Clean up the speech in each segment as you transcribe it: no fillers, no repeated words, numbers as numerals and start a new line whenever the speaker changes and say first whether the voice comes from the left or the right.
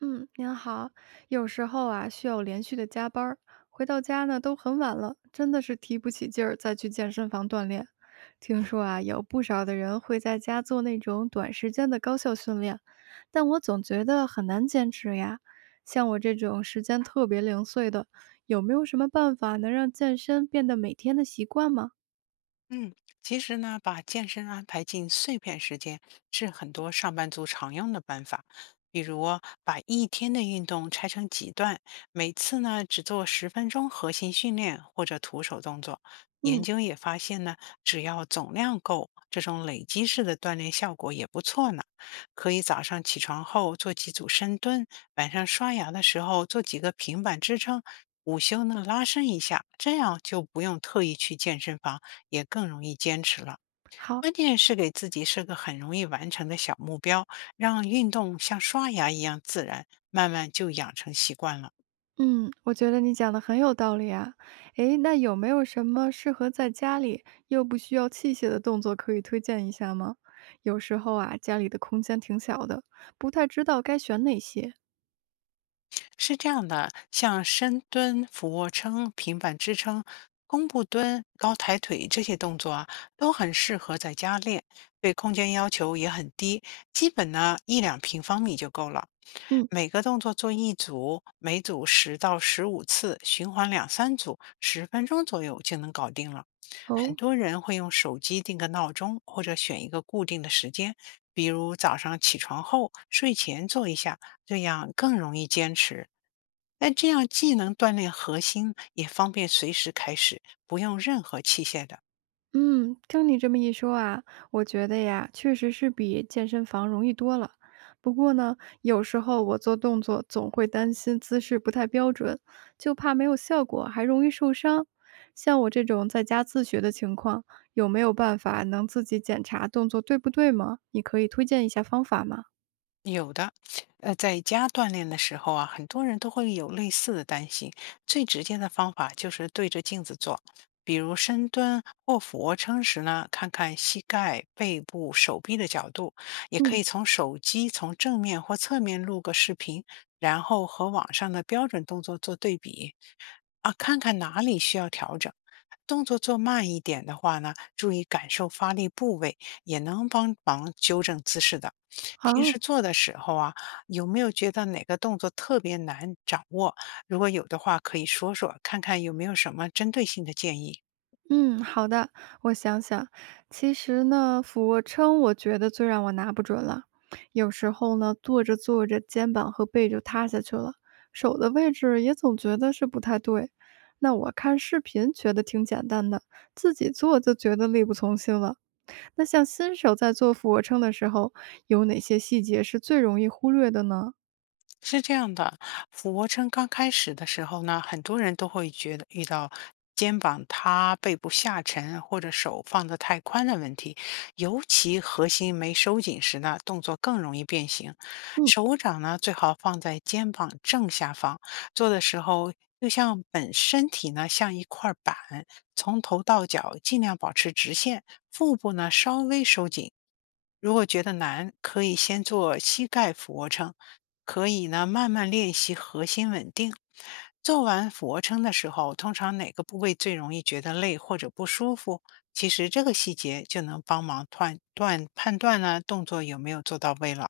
right: 嗯，您好。有时候啊，需要连续的加班儿，回到家呢都很晚了，真的是提不起劲儿再去健身房锻炼。听说啊，有不少的人会在家做那种短时间的高效训练，但我总觉得很难坚持呀。像我这种时间特别零碎的，有没有什么办法能让健身变得每天的习惯吗？
left: 嗯，其实呢，把健身安排进碎片时间是很多上班族常用的办法。比如把一天的运动拆成几段，每次呢只做十分钟核心训练或者徒手动作。研
right: 嗯，
left: 究也发现呢，只要总量够，这种累积式的锻炼效果也不错呢。可以早上起床后做几组深蹲，晚上刷牙的时候做几个平板支撑，午休呢拉伸一下，这样就不用特意去健身房。也更容易坚持了。
right: 好。
left: 关键是给自己设个很容易完成的小目标，让运动像刷牙一样自然，慢慢就养成习惯了。
right: 嗯，我觉得你讲的很有道理啊。诶，那有没有什么适合在家里又不需要器械的动作可以推荐一下吗？有时候啊，家里的空间挺小的，不太知道该选哪些。
left: 是这样的，像深蹲、俯卧撑、平板支撑、弓步蹲、高抬腿这些动作啊，都很适合在家练，对空间要求也很低，基本呢一两平方米就够了。
right: 嗯。
left: 每个动作做一组，每组10到15次，循环两三组，十分钟左右就能搞定了。很
right: 哦，
left: 多人会用手机定个闹钟，或者选一个固定的时间，比如早上起床后、睡前做一下，这样更容易坚持。那这样既能锻炼核心，也方便随时开始，不用任何器械的。
right: 嗯，听你这么一说啊，我觉得呀，确实是比健身房容易多了。不过呢，有时候我做动作总会担心姿势不太标准，就怕没有效果，还容易受伤。像我这种在家自学的情况，有没有办法能自己检查动作对不对吗？你可以推荐一下方法吗？
left: 有的，在家锻炼的时候啊，很多人都会有类似的担心。最直接的方法就是对着镜子做，比如深蹲或俯卧撑时呢，看看膝盖、背部、手臂的角度，也可
right: 嗯，
left: 以从手机从正面或侧面录个视频，然后和网上的标准动作做对比，啊，看看哪里需要调整。动作做慢一点的话呢，注意感受发力部位，也能帮忙纠正姿势的。平时
right: 好，
left: 做的时候啊，有没有觉得哪个动作特别难掌握？如果有的话，可以说说，看看有没有什么针对性的建议。
right: 嗯，好的，我想想。其实呢，俯卧撑我觉得最让我拿不准了。有时候呢，做着做着，肩膀和背就塌下去了，手的位置也总觉得是不太对。那我看视频觉得挺简单的，自己做就觉得力不从心了。那像新手在做俯卧撑的时候，有哪些细节是最容易忽略的呢？
left: 是这样的，俯卧撑刚开始的时候呢，很多人都会觉得遇到肩膀塌、背部下沉或者手放的太宽的问题，尤其核心没收紧时呢，动作更容易变形。
right: 嗯。
left: 手掌呢，最好放在肩膀正下方，做的时候就像本身体呢像一块板，从头到脚尽量保持直线，腹部呢稍微收紧。如果觉得难，可以先做膝盖俯卧撑，可以呢慢慢练习核心稳定。做完俯卧撑的时候，通常哪个部位最容易觉得累或者不舒服？其实这个细节就能帮忙判断判断呢动作有没有做到位了。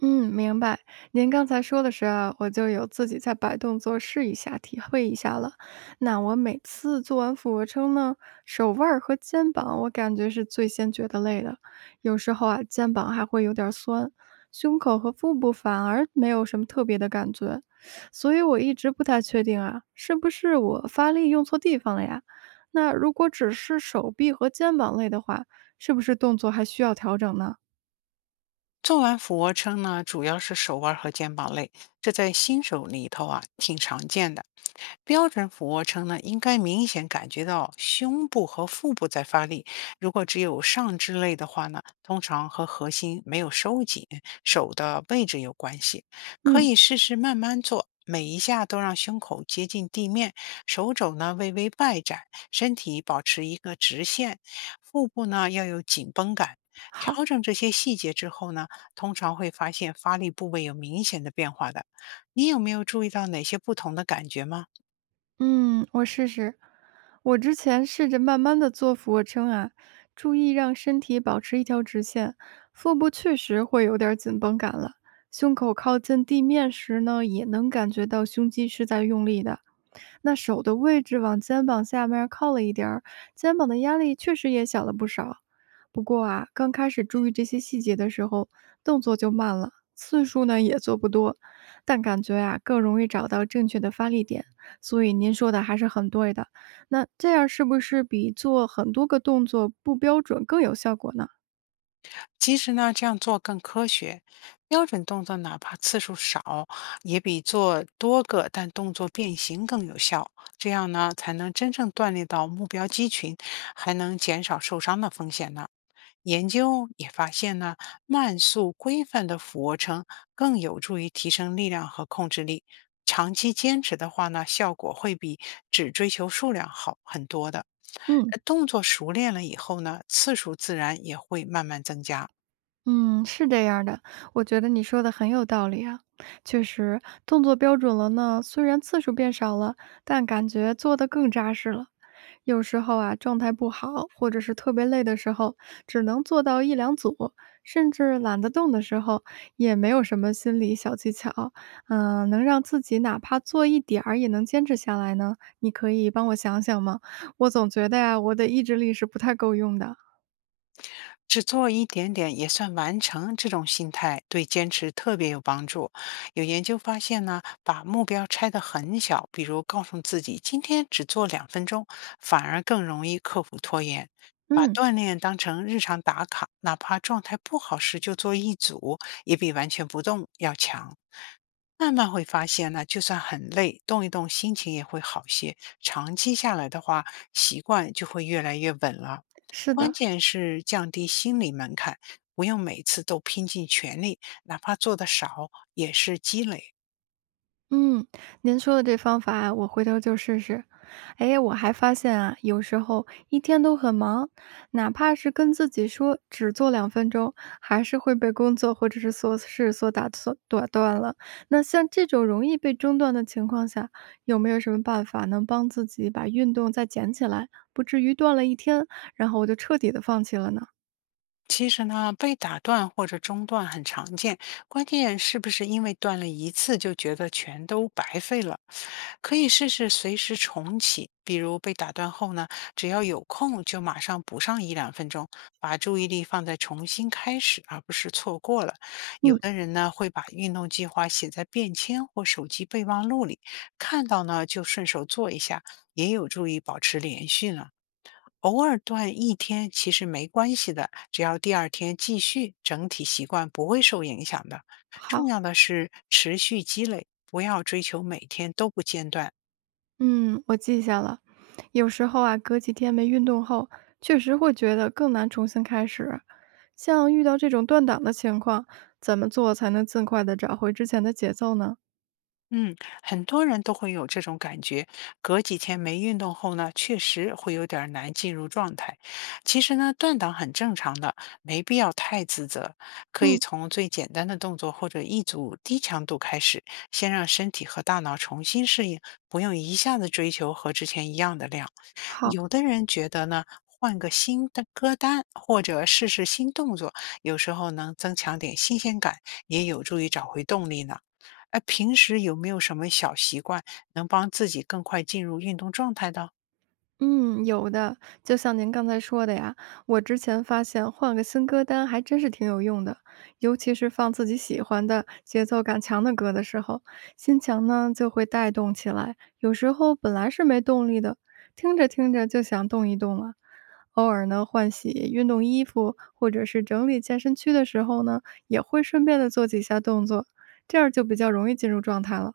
right: 嗯，明白。您刚才说的时候，我就有自己在摆动作试一下、体会一下了。那我每次做完俯卧撑呢，手腕儿和肩膀，我感觉是最先觉得累的。有时候啊，肩膀还会有点儿酸，胸口和腹部反而没有什么特别的感觉。所以我一直不太确定啊，是不是我发力用错地方了呀？那如果只是手臂和肩膀累的话，是不是动作还需要调整呢？
left: 做完俯卧撑呢，主要是手腕儿和肩膀累，这在新手里头啊挺常见的。标准俯卧撑呢，应该明显感觉到胸部和腹部在发力。如果只有上肢累的话呢，通常和核心没有收紧、手的位置有关系。可
right: 嗯，
left: 以试试慢慢做，每一下都让胸口接近地面，手肘呢微微外展，身体保持一个直线，腹部呢要有紧绷感。调
right: 好。
left: 整这些细节之后呢，通常会发现发力部位有明显的变化的。你有没有注意到哪些不同的感觉吗？
right: 嗯，我试试。我之前试着慢慢的做俯卧撑啊，注意让身体保持一条直线，腹部确实会有点儿紧绷感了。胸口靠近地面时呢，也能感觉到胸肌是在用力的。那手的位置往肩膀下面儿靠了一点儿，肩膀的压力确实也小了不少。不过啊，刚开始注意这些细节的时候，动作就慢了，次数呢也做不多，但感觉啊更容易找到正确的发力点。所以您说的还是很对的。那这样是不是比做很多个动作不标准更有效果呢？
left: 其实呢，这样做更科学。标准动作哪怕次数少，也比做多个但动作变形更有效。这样呢，才能真正锻炼到目标肌群，还能减少受伤的风险呢。研究也发现呢，慢速规范的俯卧撑更有助于提升力量和控制力。长期坚持的话呢，效果会比只追求数量好很多的。
right: 嗯。
left: 动作熟练了以后呢，次数自然也会慢慢增加。
right: 嗯，是这样儿的，我觉得你说的很有道理啊。确实，动作标准了呢，虽然次数变少了，但感觉做的更扎实了。有时候啊，状态不好或者是特别累的时候，只能做到一两组，甚至懒得动的时候，也没有什么心理小技巧。嗯、能让自己哪怕做一点儿也能坚持下来呢？你可以帮我想想吗？我总觉得呀、我的意志力是不太够用的。
left: 只做一点点也算完成，这种心态对坚持特别有帮助。有研究发现呢，把目标拆得很小，比如告诉自己今天只做两分钟，反而更容易克服拖延。把
right: 嗯，
left: 锻炼当成日常打卡，哪怕状态不好时就做一组，也比完全不动要强。慢慢会发现呢，就算很累，动一动心情也会好些。长期下来的话，习惯就会越来越稳了。
right: 是
left: 关
right: 的。
left: 键是降低心理门槛，不用每次都拼尽全力，哪怕做的少，也是积累。
right: 嗯，您说的这方法啊，我回头就试试。哎，我还发现啊，有时候一天都很忙，哪怕是跟自己说只做2分钟，还是会被工作或者是琐事所打断了。那像这种容易被中断的情况下，有没有什么办法能帮自己把运动再捡起来，不至于断了一天，然后我就彻底的放弃了呢？
left: 其实呢，被打断或者中断很常见，关键是不是因为断了一次就觉得全都白费了？可以试试随时重启，比如被打断后呢，只要有空就马上补上一两分钟，把注意力放在重新开始，而不是错过了。有
right: 嗯，
left: 的人呢，会把运动计划写在便签或手机备忘录里，看到呢就顺手做一下，也有助于保持连续呢。偶尔断一天其实没关系的，只要第二天继续，整体习惯不会受影响的。重
right: 好。
left: 要的是持续积累，不要追求每天都不间断。
right: 嗯，我记下了。有时候啊，隔几天没运动后，确实会觉得更难重新开始。像遇到这种断档的情况，怎么做才能尽快的找回之前的节奏呢？
left: 嗯，很多人都会有这种感觉，隔几天没运动后呢，确实会有点儿难进入状态。其实呢，断档很正常的，没必要太自责，可以
right: 嗯，
left: 从最简单的动作或者一组低强度开始，先让身体和大脑重新适应，不用一下子追求和之前一样的量。
right: 好，
left: 有的人觉得呢。换个新的歌单，或者试试新动作，有时候能增强点新鲜感，也有助于找回动力呢。哎，平时有没有什么小习惯能帮自己更快进入运动状态的？
right: 嗯，有的，就像您刚才说的呀，我之前发现换个新歌单还真是挺有用的，尤其是放自己喜欢的、节奏感强的歌的时候，心情呢就会带动起来。有时候本来是没动力的，听着听着就想动一动了。偶尔呢，换洗运动衣服或者是整理健身区的时候呢，也会顺便的做几下动作，这样就比较容易进入状态了。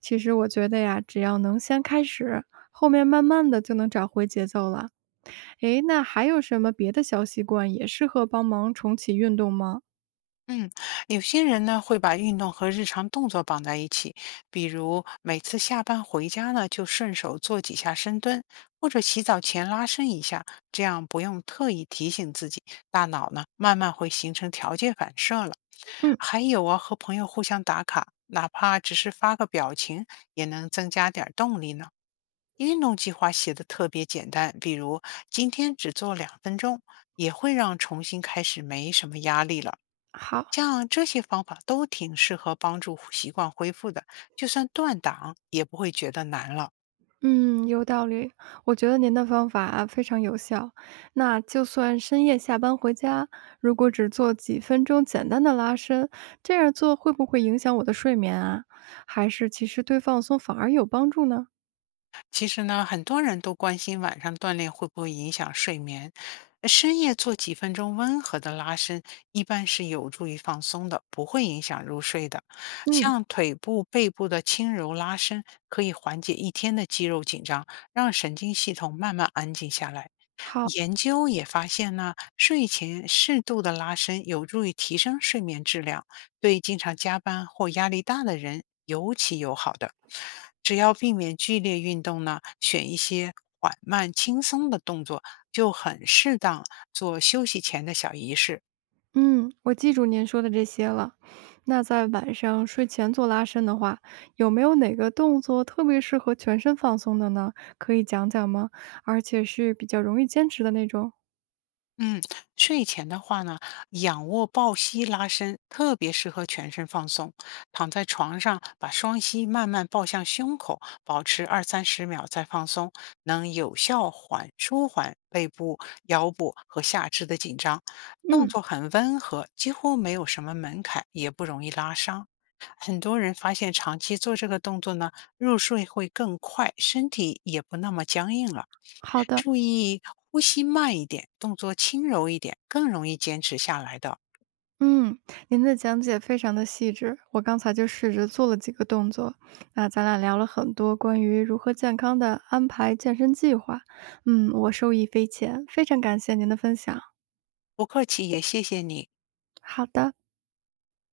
right: 其实我觉得呀，只要能先开始，后面慢慢的就能找回节奏了。诶，那还有什么别的小习惯也适合帮忙重启运动吗？
left: 嗯，有些人呢会把运动和日常动作绑在一起，比如每次下班回家呢就顺手做几下深蹲，或者洗澡前拉伸一下，这样不用特意提醒自己，大脑呢慢慢会形成条件反射了。
right: 嗯，
left: 还有啊，和朋友互相打卡，哪怕只是发个表情，也能增加点儿动力呢。运动计划写的特别简单，比如今天只做两分钟，也会让重新开始没什么压力了。
right: 好。
left: 像这些方法都挺适合帮助习惯恢复的，就算断档也不会觉得难了。
right: 嗯，有道理。我觉得您的方法非常有效。那就算深夜下班回家，如果只做几分钟简单的拉伸，这样做会不会影响我的睡眠啊？还是其实对放松反而有帮助呢？
left: 其实呢，很多人都关心晚上锻炼会不会影响睡眠。深夜做几分钟温和的拉伸，一般是有助于放松的，不会影响入睡的。
right: 嗯，
left: 像腿部、背部的轻柔拉伸，可以缓解一天的肌肉紧张，让神经系统慢慢安静下来。
right: 好。
left: 研究也发现呢，睡前适度的拉伸有助于提升睡眠质量，对经常加班或压力大的人尤其友好的。只要避免剧烈运动呢，选一些缓慢轻松的动作，就很适当做休息前的小仪式。
right: 嗯，我记住您说的这些了。那在晚上睡前做拉伸的话，有没有哪个动作特别适合全身放松的呢？可以讲讲吗？而且是比较容易坚持的那种。
left: 嗯，睡前的话呢，仰卧抱膝拉伸特别适合全身放松。躺在床上，把双膝慢慢抱向胸口，保持二三十秒再放松，能有效缓舒缓背部、腰部和下肢的紧张。动
right: 嗯，
left: 作很温和，几乎没有什么门槛，也不容易拉伤。很多人发现长期做这个动作呢，入睡会更快，身体也不那么僵硬了。
right: 好的。
left: 注意呼吸慢一点，动作轻柔一点，更容易坚持下来的。
right: 嗯，您的讲解非常的细致，我刚才就试着做了几个动作。那咱俩聊了很多关于如何健康的安排健身计划，嗯，我受益匪浅，非常感谢您的分享。
left: 不客气，也谢谢你。
right: 好的。